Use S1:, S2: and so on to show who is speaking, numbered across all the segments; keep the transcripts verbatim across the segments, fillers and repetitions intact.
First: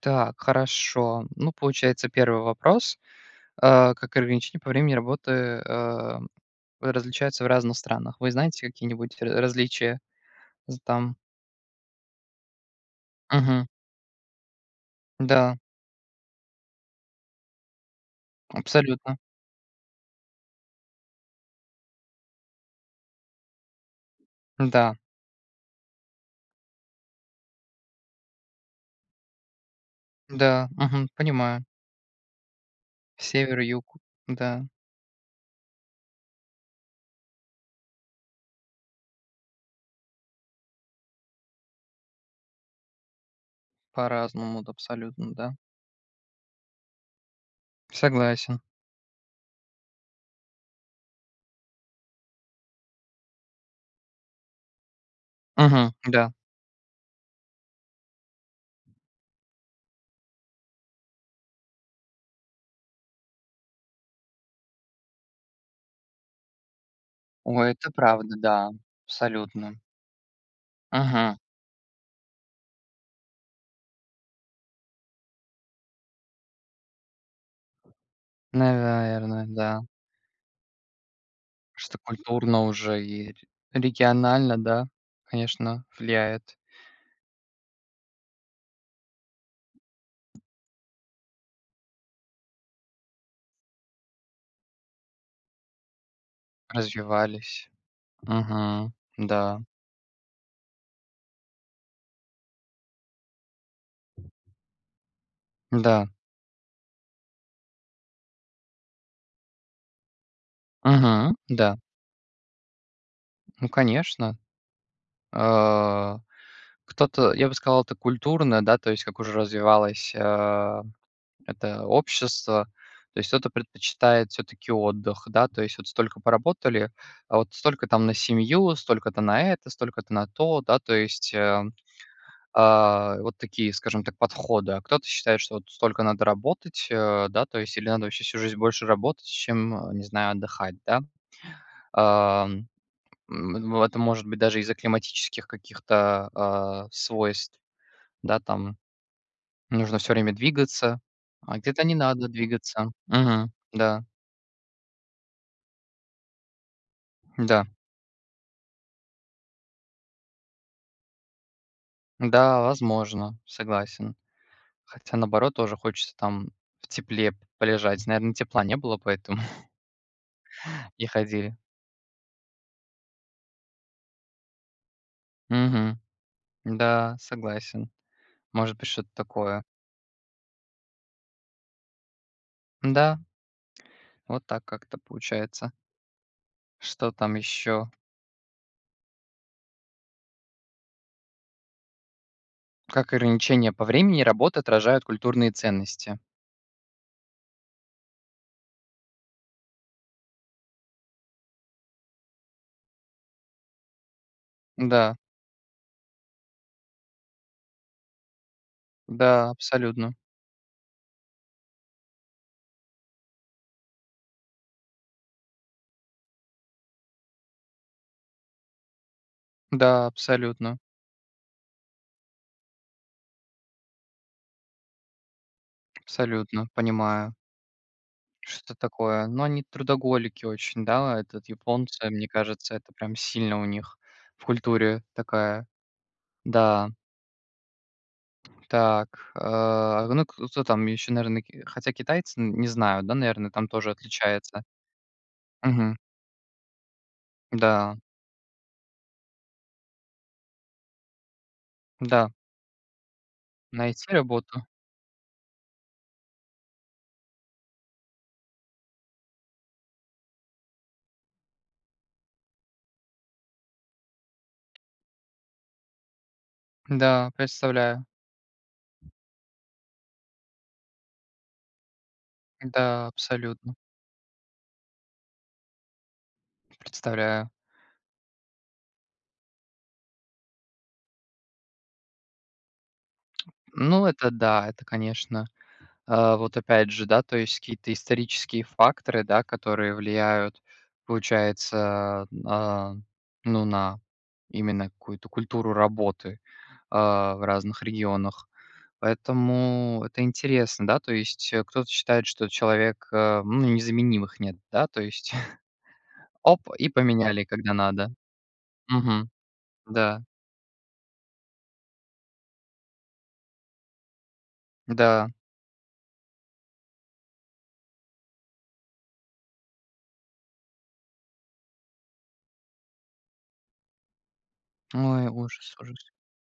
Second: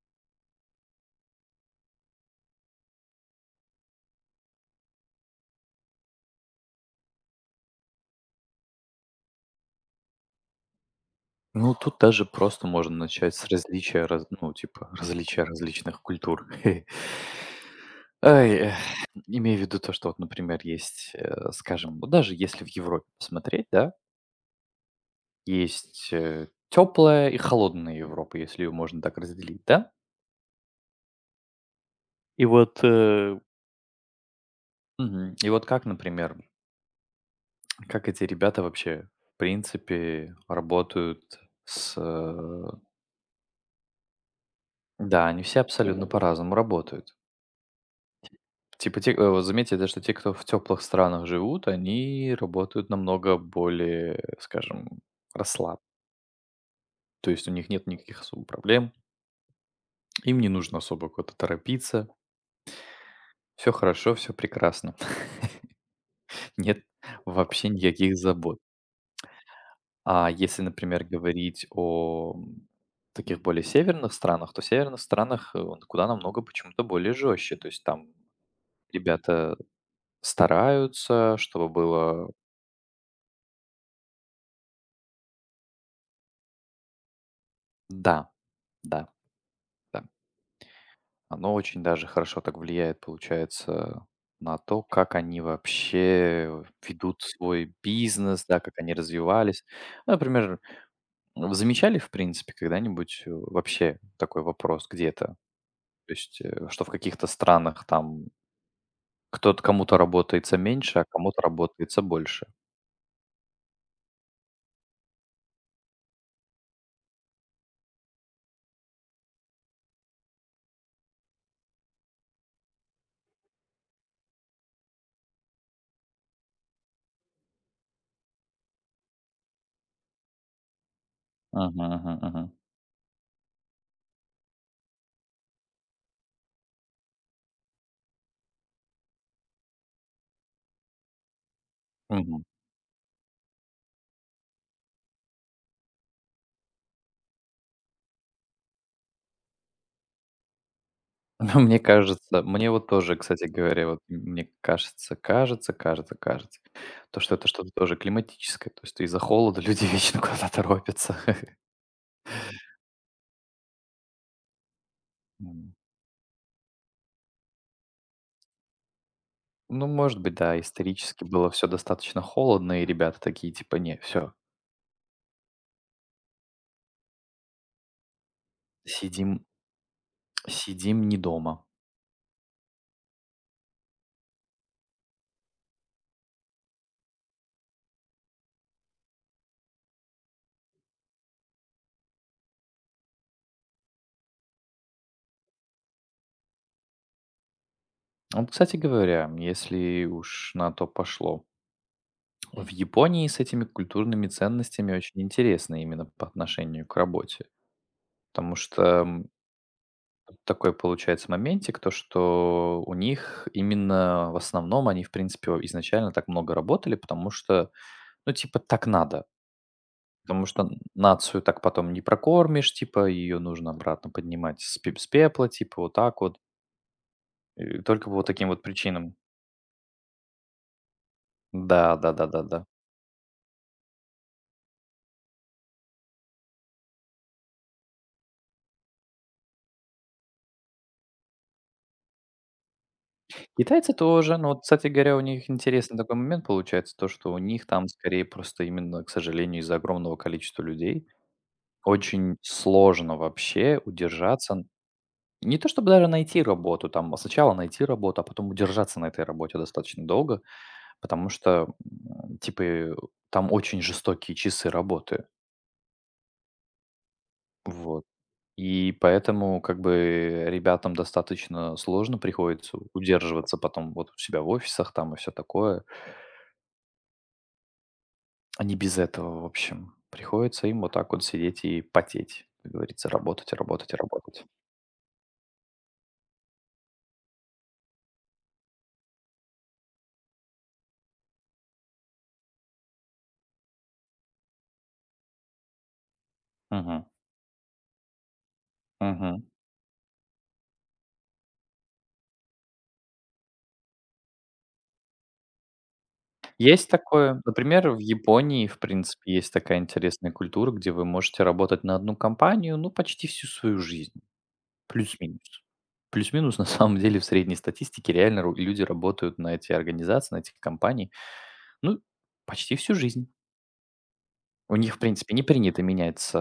S1: Так, хорошо. Ну, получается, первый вопрос. Э, как ограничения по времени работы э, различаются в разных странах? Вы знаете какие-нибудь р- различия з- там?
S2: Ну, тут даже просто можно начать с
S1: Мгм.
S2: различия, раз, ну, типа, различия
S1: Да,
S2: различных культур. Ай, эх,
S1: абсолютно.
S2: имею в виду то, что вот, например, есть, э, скажем, вот даже если в Европе посмотреть, да,
S1: Да,
S2: есть теплая и холодная Европа, если ее можно так разделить, да?
S1: да, мгм, понимаю. Север, юг, да,
S2: Мгм. И вот как, например, как эти ребята вообще, в принципе, работают с... э,
S1: по-разному, да,
S2: да,
S1: абсолютно,
S2: они
S1: да.
S2: все абсолютно по-разному работают.
S1: Согласен.
S2: Типа те, э, вот заметьте, да, что те, кто в теплых странах живут, они работают намного более, скажем, расслаб.
S1: Мгм, да.
S2: То есть у них нет никаких особо проблем, им не нужно особо куда-то торопиться. Все хорошо, все прекрасно. Нет вообще
S1: Ой, это
S2: никаких
S1: правда,
S2: забот.
S1: да, абсолютно.
S2: А если, например,
S1: Угу.
S2: говорить о м, таких более северных странах, то в северных странах э, он куда намного почему-то более жестче. То есть там
S1: Наверное,
S2: ребята
S1: да.
S2: стараются, чтобы
S1: Что
S2: было...
S1: культурно уже и регионально, да, конечно, влияет.
S2: Да, да, да. Оно очень даже хорошо так влияет, получается, на то, как они вообще ведут
S1: Развивались.
S2: свой бизнес, да, как
S1: Мгм.
S2: они
S1: Да.
S2: развивались. Ну, например, вы замечали, в принципе, когда-нибудь э, вообще такой вопрос где-то?
S1: Да.
S2: То есть, э, что в каких-то странах там кто-то кому-то работается меньше, а
S1: Мгм.
S2: кому-то
S1: Да.
S2: работается больше.
S1: Ну, конечно. А, кто-то, я бы сказал, это культурно, да, то есть как уже развивалось, а, это общество. То есть кто-то предпочитает все-таки отдых, да, то есть вот столько поработали, а вот столько там на семью, столько-то на это, столько-то на то, да, то есть э,
S2: Мгм, мгм, мгм.
S1: А, вот такие, скажем так, подходы. А кто-то считает, что вот столько надо работать, э, да, то есть или надо вообще всю жизнь больше работать, чем, э, не знаю, отдыхать, да.
S2: Мгм.
S1: Ам, м, в это может быть даже из-за климатических каких-то, а, свойств, да, там нужно все время двигаться,
S2: Ну,
S1: а
S2: мне
S1: где-то не надо
S2: кажется, мне вот
S1: двигаться.
S2: тоже, кстати
S1: Мгм.
S2: говоря, вот
S1: Да,
S2: мне кажется, кажется, кажется, кажется, то, что это
S1: да,
S2: что-то тоже климатическое. То есть из-за холода люди вечно куда-то торопятся.
S1: да, возможно, согласен. Хотя, наоборот,
S2: М.
S1: тоже хочется там в тепле полежать. Наверное, тепла не было, поэтому
S2: Ну, может быть, да,
S1: и
S2: исторически было
S1: ходили.
S2: все достаточно холодно, и ребята такие типа: "Не, все
S1: Мгм. Да, согласен. Может быть, что-то
S2: сидим
S1: такое.
S2: сидим не дома".
S1: Да, вот так как-то получается. Что там еще? Как ограничения по времени работы отражают культурные ценности?
S2: Вот, кстати говоря, если уж на то пошло, в Японии с этими культурными ценностями
S1: Да,
S2: очень интересно именно по отношению к работе. Потому что
S1: да, абсолютно.
S2: вот такой получается моментик, то что у них именно в основном они, в принципе, о изначально так много работали, потому что, ну, типа, так надо.
S1: Да,
S2: Потому что н
S1: абсолютно,
S2: нацию так потом не прокормишь, типа, ее нужно обратно поднимать с пеп с пепла, типа, вот так вот.
S1: абсолютно, понимаю,
S2: И только по вот таким вот
S1: что
S2: причинам.
S1: такое. Но они трудоголики очень, да, этот
S2: Да,
S1: японцы, мне
S2: да-да-да-да.
S1: кажется, это прям сильно у них в культуре такая. Да, так, э, ну кто там еще, наверное, хотя китайцы, н- не знаю, да, наверное, там тоже
S2: Китайцы тоже, ну, вот,
S1: отличается.
S2: кстати говоря, у них
S1: Мгм.
S2: интересный такой момент получается, то что у них там
S1: Да,
S2: скорее просто именно, к сожалению, из-за огромного количества людей
S1: да,
S2: очень сложно вообще
S1: найти
S2: удержаться.
S1: работу.
S2: Не то чтобы даже найти работу, там, а сначала найти работу, а потом удержаться на этой работе достаточно долго, потому что, м, типа, э, там очень жестокие часы работы.
S1: Да,
S2: Вот.
S1: представляю.
S2: И поэтому, как бы, ребятам достаточно сложно приходится
S1: Да,
S2: удерживаться
S1: абсолютно,
S2: потом вот у себя в офисах там и все такое.
S1: представляю.
S2: Они без этого, в общем. Приходится им вот так вот сидеть и потеть, как говорится, работать, работать,
S1: Ну, это
S2: работать.
S1: да, это, конечно, э, вот опять же, да, то есть какие-то исторические факторы, да, которые влияют, получается, а, ну, на именно какую-то культуру работы,
S2: Мгм.
S1: а, в разных регионах.
S2: Мгм.
S1: Поэтому это интересно, да, то есть, э, кто-то считает, что человек, э, ну, незаменимых нет, да, то есть оп, и
S2: Есть такое.
S1: поменяли, когда
S2: Например, в
S1: надо.
S2: Японии, в принципе, есть такая
S1: Да,
S2: интересная культура, где вы можете работать на одну компанию, ну, почти всю свою жизнь.
S1: да.
S2: Плюс-минус. Плюс-минус, на самом деле, в средней статистике реально ру- люди работают на эти организации, на этих компании, ну, почти всю жизнь. У них, в
S1: Ой,
S2: принципе, не
S1: ужас,
S2: принято
S1: ужас.
S2: менять,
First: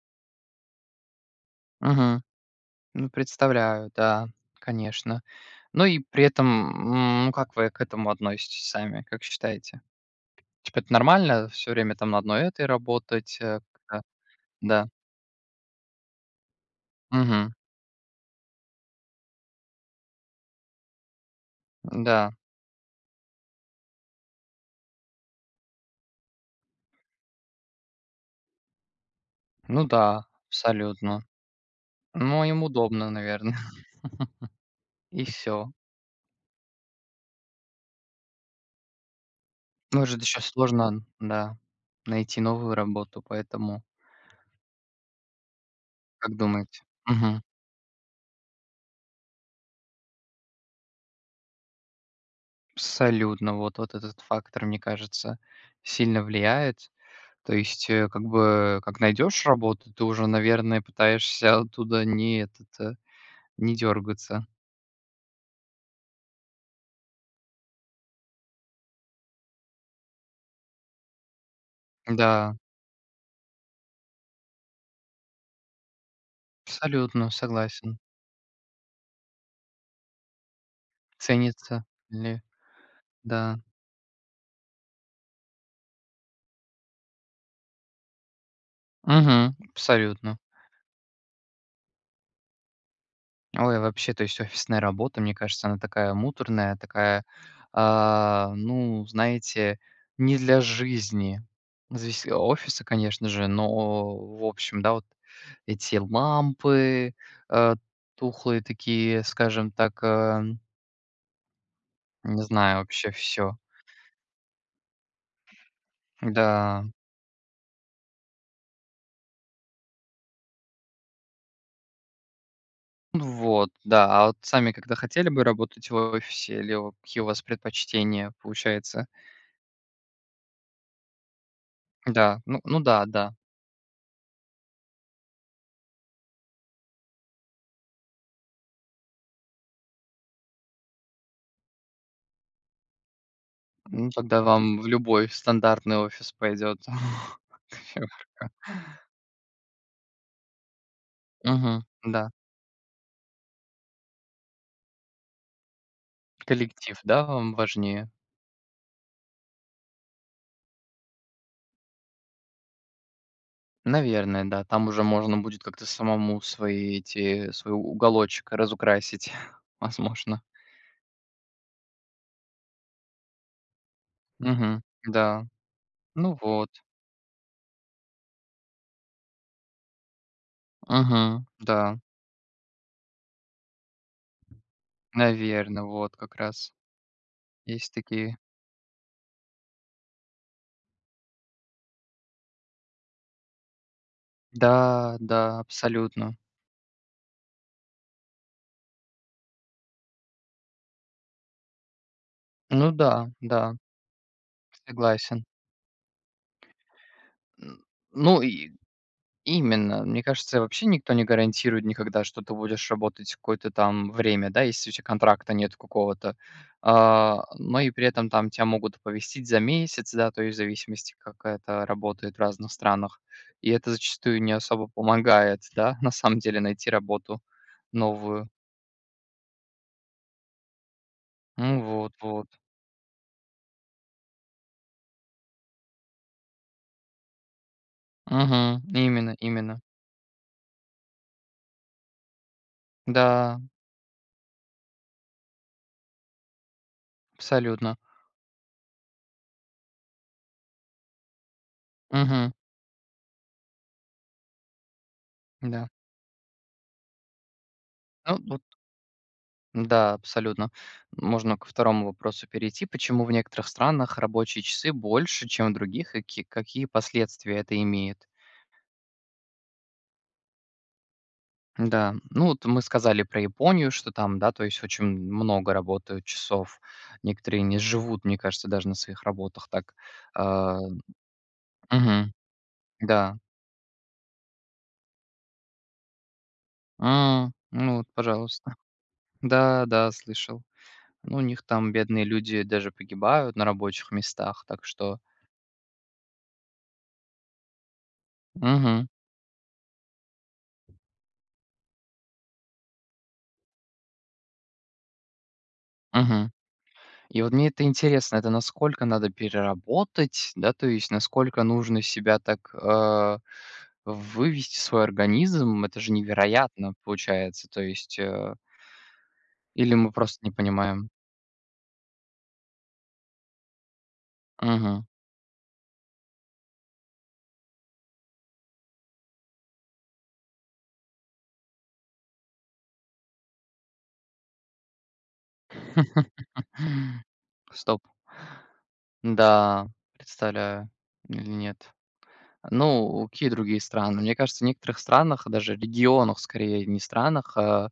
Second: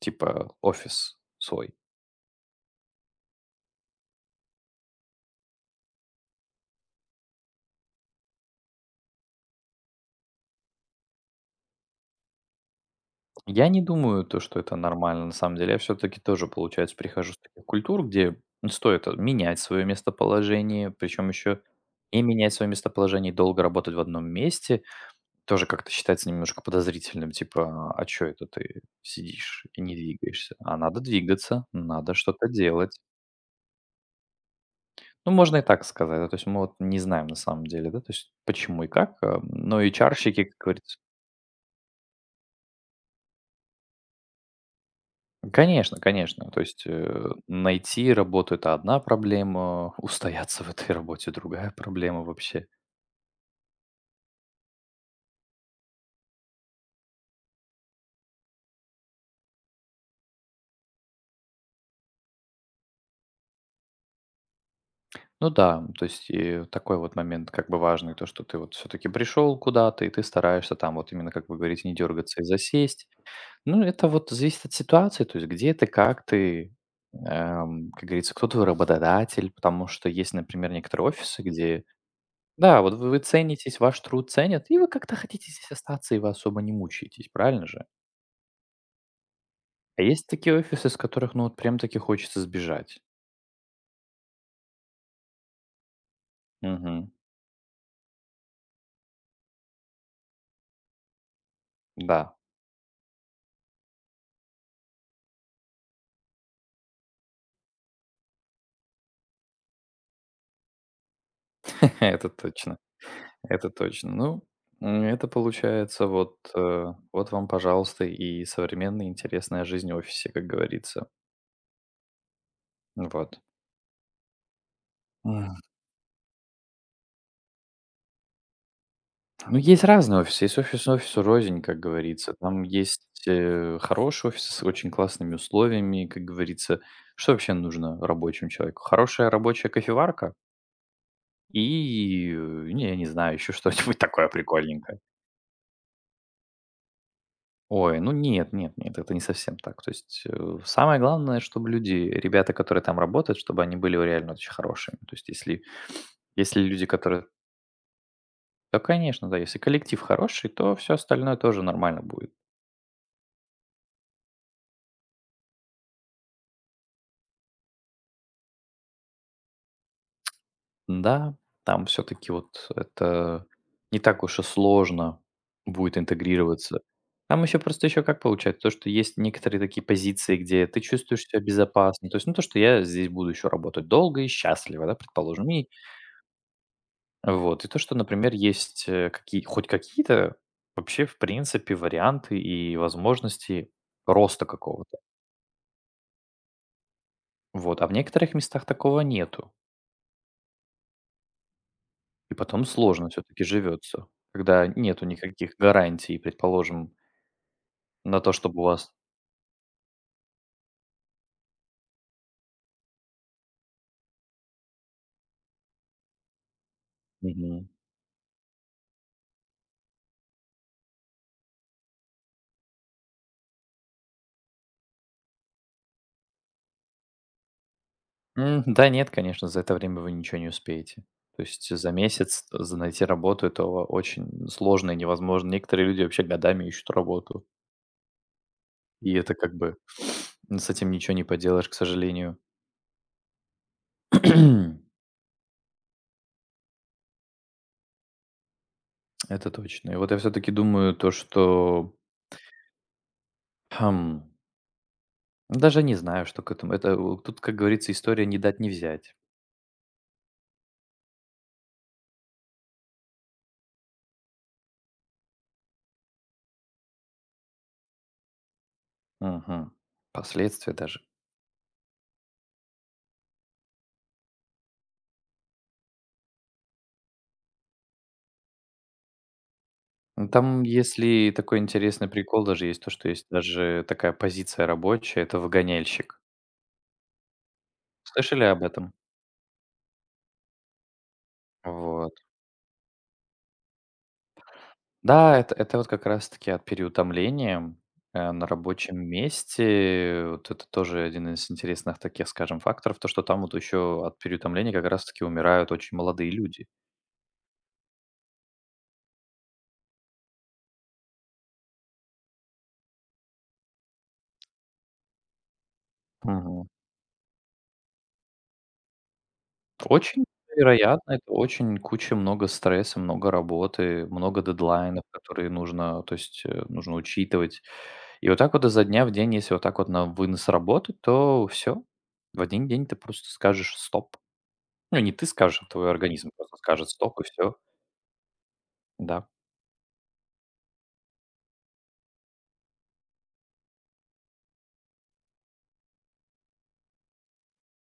S2: типа, офис свой.
S1: Мгм. Ну, представляю, да, конечно. Ну и при этом, м, ну, как вы к этому относитесь сами, как считаете? Типа это нормально все время там на одной этой работать, э,
S2: Я не
S1: как-то?
S2: думаю, то, что это
S1: Да.
S2: нормально, на самом деле. Я все-таки тоже, получается, прихожу с
S1: Мгм.
S2: таких культур, где стоит менять свое местоположение, причем еще и
S1: Да.
S2: менять свое местоположение, и долго работать в одном месте, тоже как-то считается немножко подозрительным, типа, а что это ты сидишь и
S1: Ну
S2: не
S1: да,
S2: двигаешься? А надо
S1: абсолютно.
S2: двигаться, надо
S1: Ну,
S2: что-то
S1: им
S2: делать.
S1: удобно, наверное, и
S2: Ну, можно и
S1: всё.
S2: так сказать, да, то есть мы вот не знаем на самом деле, да, то есть почему и как, а, но и
S1: Может, еще
S2: чарщики, как говорится.
S1: сложно, да, найти новую работу, поэтому,
S2: Конечно,
S1: как
S2: конечно. То
S1: думаете?
S2: есть, э, найти работу- это одна проблема, устояться в этой работе- другая проблема вообще.
S1: Абсолютно. Вот вот этот фактор, мне кажется, сильно влияет. То есть, э, как бы, как найдешь работу, ты уже, наверное, пытаешься оттуда не этот, э, не дергаться.
S2: Ну да, то есть и такой вот момент как бы важный, то, что ты вот все таки пришел куда-то, и ты стараешься там вот именно, как вы говорите, не дергаться и
S1: Да,
S2: засесть. Ну, это вот зависит от ситуации, то есть где ты, как ты,
S1: абсолютно
S2: эм,
S1: согласен.
S2: как говорится, кто твой работодатель. Потому что есть, например, некоторые офисы, где
S1: Ценится ли,
S2: да, вот вы вы
S1: да.
S2: ценитесь, ваш труд ценят, и вы как-то хотите здесь остаться, и вы особо не мучаетесь, правильно же?
S1: Мгм,
S2: А есть
S1: абсолютно.
S2: такие офисы, из которых, ну, вот прям таки хочется сбежать?
S1: Ой, вообще, то есть офисная работа, мне кажется, она такая муторная,
S2: Мгм.
S1: такая, а, ну, знаете, не для жизни. Завис
S2: Да,
S1: офиса, конечно же, но, в общем, да, вот эти лампы, э, тухлые такие, скажем так, э,
S2: это
S1: не знаю,
S2: точно,
S1: вообще все.
S2: это точно. Ну, м, это получается вот,
S1: Да.
S2: э, вот вам, пожалуйста, и современная интересная жизнь в офисе, как говорится. Вот.
S1: Вот, да. А вот сами когда хотели бы
S2: М,
S1: работать в офисе или о какие у вас предпочтения, получается?
S2: ну, есть разные офисы. Есть офис офису рознь, как говорится.
S1: Да, ну
S2: Там
S1: ну да,
S2: есть,
S1: да.
S2: э, хорошие офисы с очень классными условиями, как говорится. Что вообще нужно рабочему человеку? Хорошая рабочая кофеварка и, э, не, я не знаю, еще что-нибудь
S1: Ну,
S2: такое
S1: тогда вам в
S2: прикольненькое.
S1: любой стандартный офис пойдет.
S2: Ой, ну нет, нет, нет, это не совсем так. То есть э, самое главное, чтобы
S1: Мгм.
S2: люди,
S1: Да.
S2: ребята, которые там работают, чтобы они были реально очень хорошими. То есть если, если люди,
S1: Коллектив, да,
S2: которые...
S1: вам важнее?
S2: Да, конечно, да, если коллектив хороший, то все остальное тоже нормально будет.
S1: Наверное, да. Там уже можно будет как-то самому свои эти свой уголочек разукрасить, возможно.
S2: Да, там все-таки вот это не так уж и
S1: Мгм.
S2: сложно
S1: Да.
S2: будет
S1: Ну вот.
S2: интегрироваться. Там еще просто еще как получается, то, что есть некоторые такие позиции, где ты чувствуешь себя
S1: Мгм. Да.
S2: безопасно. То есть, ну, то, что я здесь буду еще работать долго и счастливо, да, предположим. И
S1: Наверное, вот как раз.
S2: Вот. И то,
S1: Есть
S2: что, например,
S1: такие.
S2: есть, э, какие хоть какие-то вообще, в принципе, варианты и возможности роста какого-то.
S1: Да, да, абсолютно.
S2: Вот. А в некоторых местах такого нету. И потом
S1: Ну
S2: сложно все
S1: да,
S2: таки
S1: да,
S2: живется, когда нету
S1: согласен.
S2: никаких гарантий, предположим,
S1: Н
S2: на то,
S1: ну
S2: чтобы у
S1: и
S2: вас...
S1: Именно. Мне кажется, вообще никто не гарантирует никогда, что ты будешь работать какое-то там время, да, если у тебя контракта нет какого-то. А,
S2: Мгм.
S1: но и при этом там тебя могут оповестить за месяц, да, то есть в зависимости, как это работает в разных странах. И это зачастую не особо помогает, да, на самом деле найти работу новую.
S2: М, да нет, конечно, за это время вы ничего не успеете. То есть
S1: Ну
S2: за
S1: вот,
S2: месяц
S1: вот.
S2: э, за найти работу- это о очень сложно и невозможно. Некоторые люди вообще годами ищут работу,
S1: Мгм.
S2: и это
S1: Именно,
S2: как бы
S1: именно.
S2: с этим ничего не поделаешь, к сожалению.
S1: Да, абсолютно.
S2: Это точно. И вот я все-таки думаю то, что,
S1: Мгм.
S2: хм, даже
S1: Да.
S2: не знаю, что к этому. Это у- тут, как говорится, история
S1: Ну,
S2: не дать
S1: вот.
S2: не взять.
S1: Да, абсолютно. Можно ко второму вопросу перейти. Почему в некоторых странах рабочие часы больше, чем в других, и ки- какие последствия это имеет?
S2: Мгм. Последствия даже.
S1: Да, ну вот мы сказали про Японию, что там, да, то есть очень много работают часов. Некоторые не живут, мне кажется, даже на своих работах так.
S2: Ну, там,
S1: А,
S2: если такой интересный
S1: Мгм,
S2: прикол, даже есть то, что есть
S1: да.
S2: даже такая позиция рабочая, это выгоняльщик.
S1: М, ну вот,
S2: Слышали об
S1: пожалуйста.
S2: этом?
S1: Да, да, слышал. Ну, у них там
S2: Вот.
S1: бедные люди даже погибают на рабочих местах, так что...
S2: Да, это это вот как раз таки от переутомления, э, на рабочем
S1: Угу,
S2: месте. Вот это тоже один из интересных таких, скажем, факторов, то, что там вот еще от переутомления как раз таки умирают очень молодые
S1: угу.
S2: люди.
S1: И вот мне это интересно, это насколько надо переработать, да, то есть насколько нужно себя так э, вывести свой организм, это же
S2: Мгм.
S1: невероятно получается, то есть э, или мы
S2: Очень
S1: просто не понимаем.
S2: вероятно, это очень куча, много стресса, много работы, много
S1: Мгм.
S2: дедлайнов, которые нужно, то есть, э, нужно учитывать. И вот так вот изо дня в день, если вот так вот на вынос работать, то все. В один день ты просто скажешь: "Стоп". Ну, не ты скажешь, а твой организм просто скажет: "Стоп", и все.
S1: Стоп.
S2: Да.
S1: Да, представляю. Или нет. Ну, какие другие страны? Мне кажется, в некоторых странах, даже регионах, скорее, не странах, а,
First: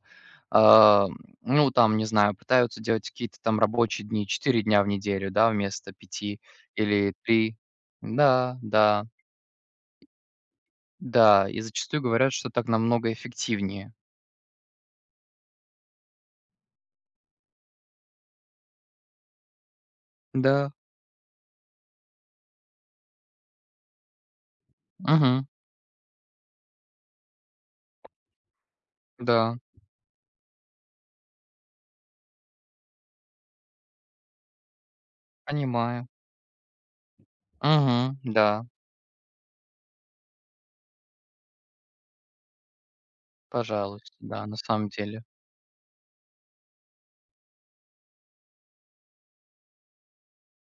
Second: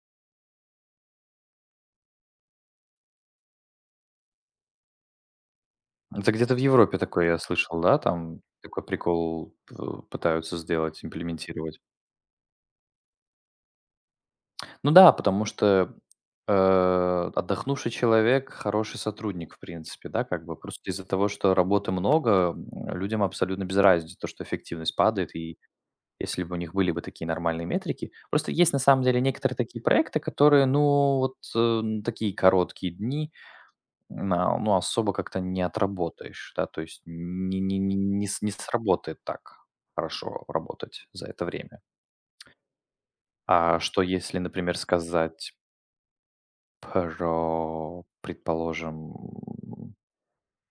S1: А, ну, там, не знаю, пытаются делать какие-то там рабочие дни четыре дня в неделю, да, вместо
S2: Это
S1: пяти
S2: где-то в Европе
S1: или
S2: такое я
S1: три.
S2: слышал, да, там
S1: Да,
S2: такой
S1: да,
S2: прикол п пытаются сделать,
S1: да. И
S2: имплементировать.
S1: зачастую говорят, что так намного эффективнее.
S2: Ну да, потому что, э, отдохнувший человек- хороший сотрудник, в принципе, да, как бы.
S1: Да,
S2: Просто из-за того, что работы много, м, людям абсолютно без разницы то, что эффективность падает.
S1: мгм,
S2: И если бы у них были бы такие нормальные метрики. Просто есть на самом деле некоторые
S1: да,
S2: такие проекты, которые, ну, вот, э, такие короткие дни, На ну, особо как-то не
S1: понимаю.
S2: отработаешь, да, то есть не не не
S1: Мгм,
S2: не с
S1: да,
S2: не сработает так хорошо работать за это время. А что
S1: пожалуйста,
S2: если,
S1: да, на
S2: например,
S1: самом деле.
S2: сказать про, предположим,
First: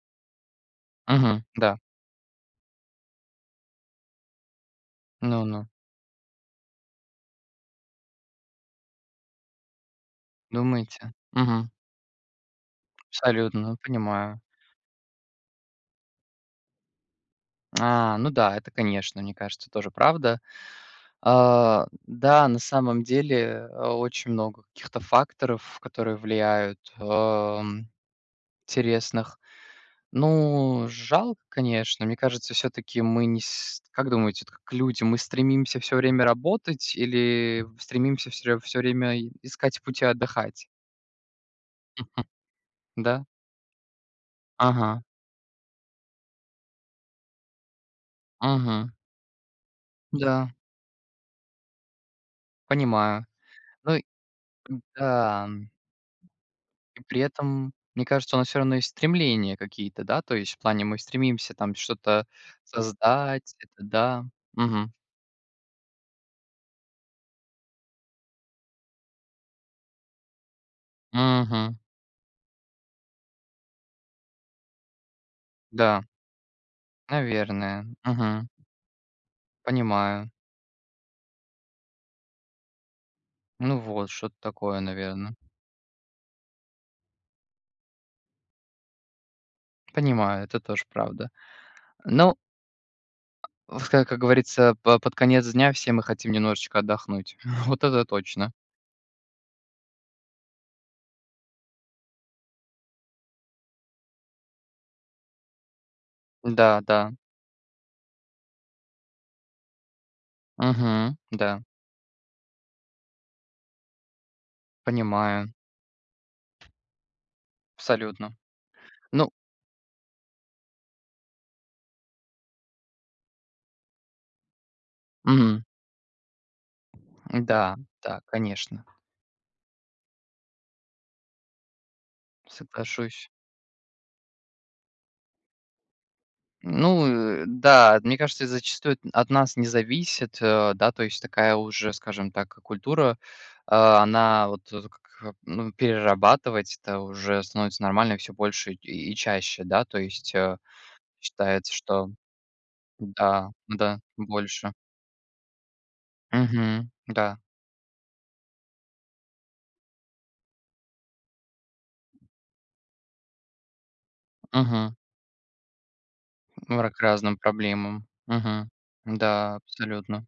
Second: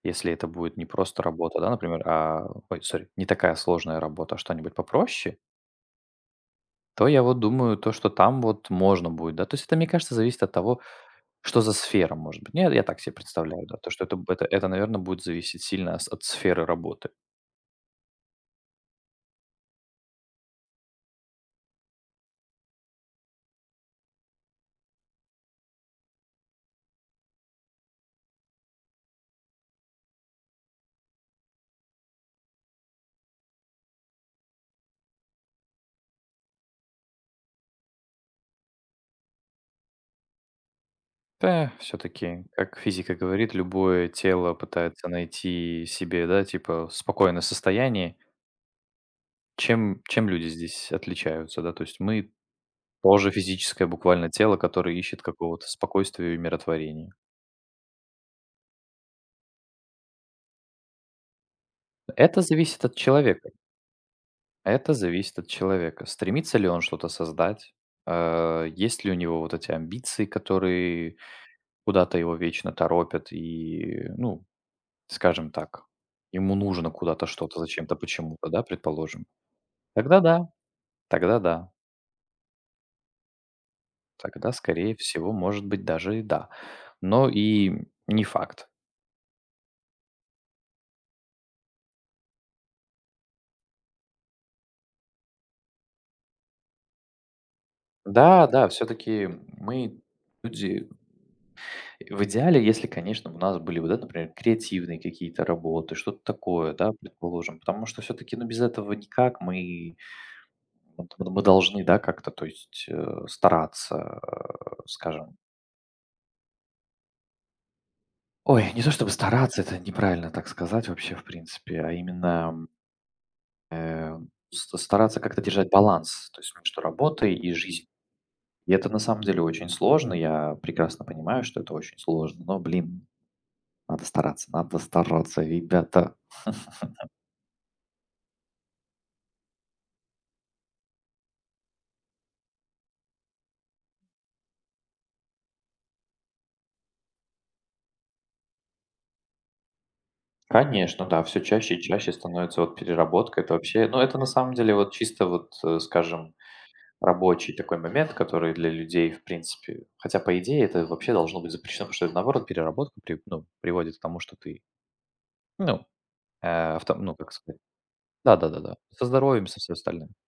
S2: если это будет не просто
S1: Мгм,
S2: работа, да,
S1: да.
S2: например, а, ой, сори, не такая сложная работа, а что-нибудь попроще,
S1: Ну-ну,
S2: то я вот думаю, то, что там вот можно будет, да. То есть это, мне кажется, зависит от того,
S1: думаете?
S2: что
S1: Мгм,
S2: за сфера может быть. Ну, я так себе представляю,
S1: абсолютно,
S2: да, то, что это б
S1: понимаю.
S2: это это, наверное будет зависеть сильно с от сферы работы.
S1: А, ну да, это, конечно, мне кажется, тоже правда. А, да, на самом деле, а, очень много каких-то факторов, которые влияют, ам, интересных. Ну, жалко, конечно. Мне кажется, все таки мы не с как думаете, вот как люди, мы стремимся все время работать или стремимся все время и искать пути отдыхать?
S2: Да, все-таки, как физика
S1: Да?
S2: говорит, любое тело
S1: Ага.
S2: пытается найти себе, да, типа спокойное состояние.
S1: Мгм.
S2: Чем, чем люди
S1: Да,
S2: здесь отличаются, да? То есть мы
S1: понимаю.
S2: тоже физическое
S1: Ну
S2: буквально тело, которое ищет
S1: да.
S2: какого-то спокойствия и
S1: И
S2: миротворения.
S1: при этом, мне кажется, у нас все равно есть стремления какие-то, да, то есть в плане мы стремимся там что-то
S2: Это зависит от человека.
S1: создать, это да. Мгм.
S2: Это зависит от человека. Стремится ли он что-то создать? Э, Есть ли у него вот эти амбиции, которые
S1: Мгм.
S2: куда-то его вечно торопят и, ну, скажем так,
S1: Да,
S2: ему нужно куда-то что-то,
S1: наверное.
S2: зачем-то, почему-то,
S1: Мгм.
S2: да, предположим. Тогда
S1: Понимаю.
S2: да, тогда да.
S1: Ну вот, что-то
S2: Тогда,
S1: такое,
S2: скорее всего,
S1: наверное.
S2: может быть, даже и да. Но и не факт.
S1: Понимаю, это тоже правда. Ну, в ка как говорится, по под конец дня все мы хотим немножечко отдохнуть. Вот это
S2: Да,
S1: точно.
S2: да, все-таки мы люди в идеале, если, конечно, у нас были, вот, да, например, креативные какие-то работы, что-то такое,
S1: Да,
S2: да,
S1: да.
S2: предположим, потому что все-таки, ну, без этого никак, мы, вот
S1: Угу,
S2: мы
S1: да,
S2: должны, да, как-то, то есть, э, стараться, э, скажем.
S1: понимаю. Абсолютно.
S2: Ой, не то чтобы
S1: Ну,
S2: стараться, это неправильно так сказать вообще, в принципе, а именно Э, с стараться как-то
S1: мгм.
S2: держать баланс, то есть между работой и
S1: Да,
S2: жизнью.
S1: да,
S2: И
S1: конечно.
S2: это на самом деле очень сложно. Я прекрасно понимаю, что это очень сложно, но, блин,
S1: Соглашусь.
S2: надо стараться, надо стараться, ребята.
S1: Ну, э, да, мне кажется, зачастую т от нас не зависит, э, да, то есть такая уже, скажем так, культура, а, она вот тут как, ну, перерабатывать это уже становится нормально все больше и и чаще, да, то есть, э,
S2: Конечно, да, все
S1: считается,
S2: чаще и
S1: что
S2: чаще становится вот переработка.
S1: да,
S2: Это вообще, ну,
S1: да,
S2: это на самом
S1: больше.
S2: деле вот чисто вот, э, скажем,
S1: Мгм, да,
S2: рабочий такой момент, который для людей, в принципе, хотя по идее это вообще должно быть запрещено, потому что это наоборот переработка при- ну, приводит к тому, что ты,
S1: мгм,
S2: ну, э, авто,
S1: к
S2: ну, как
S1: разным
S2: сказать,
S1: проблемам. Мгм.
S2: да-да-да-да, со здоровьем,
S1: Да,
S2: со всем
S1: абсолютно.
S2: остальным.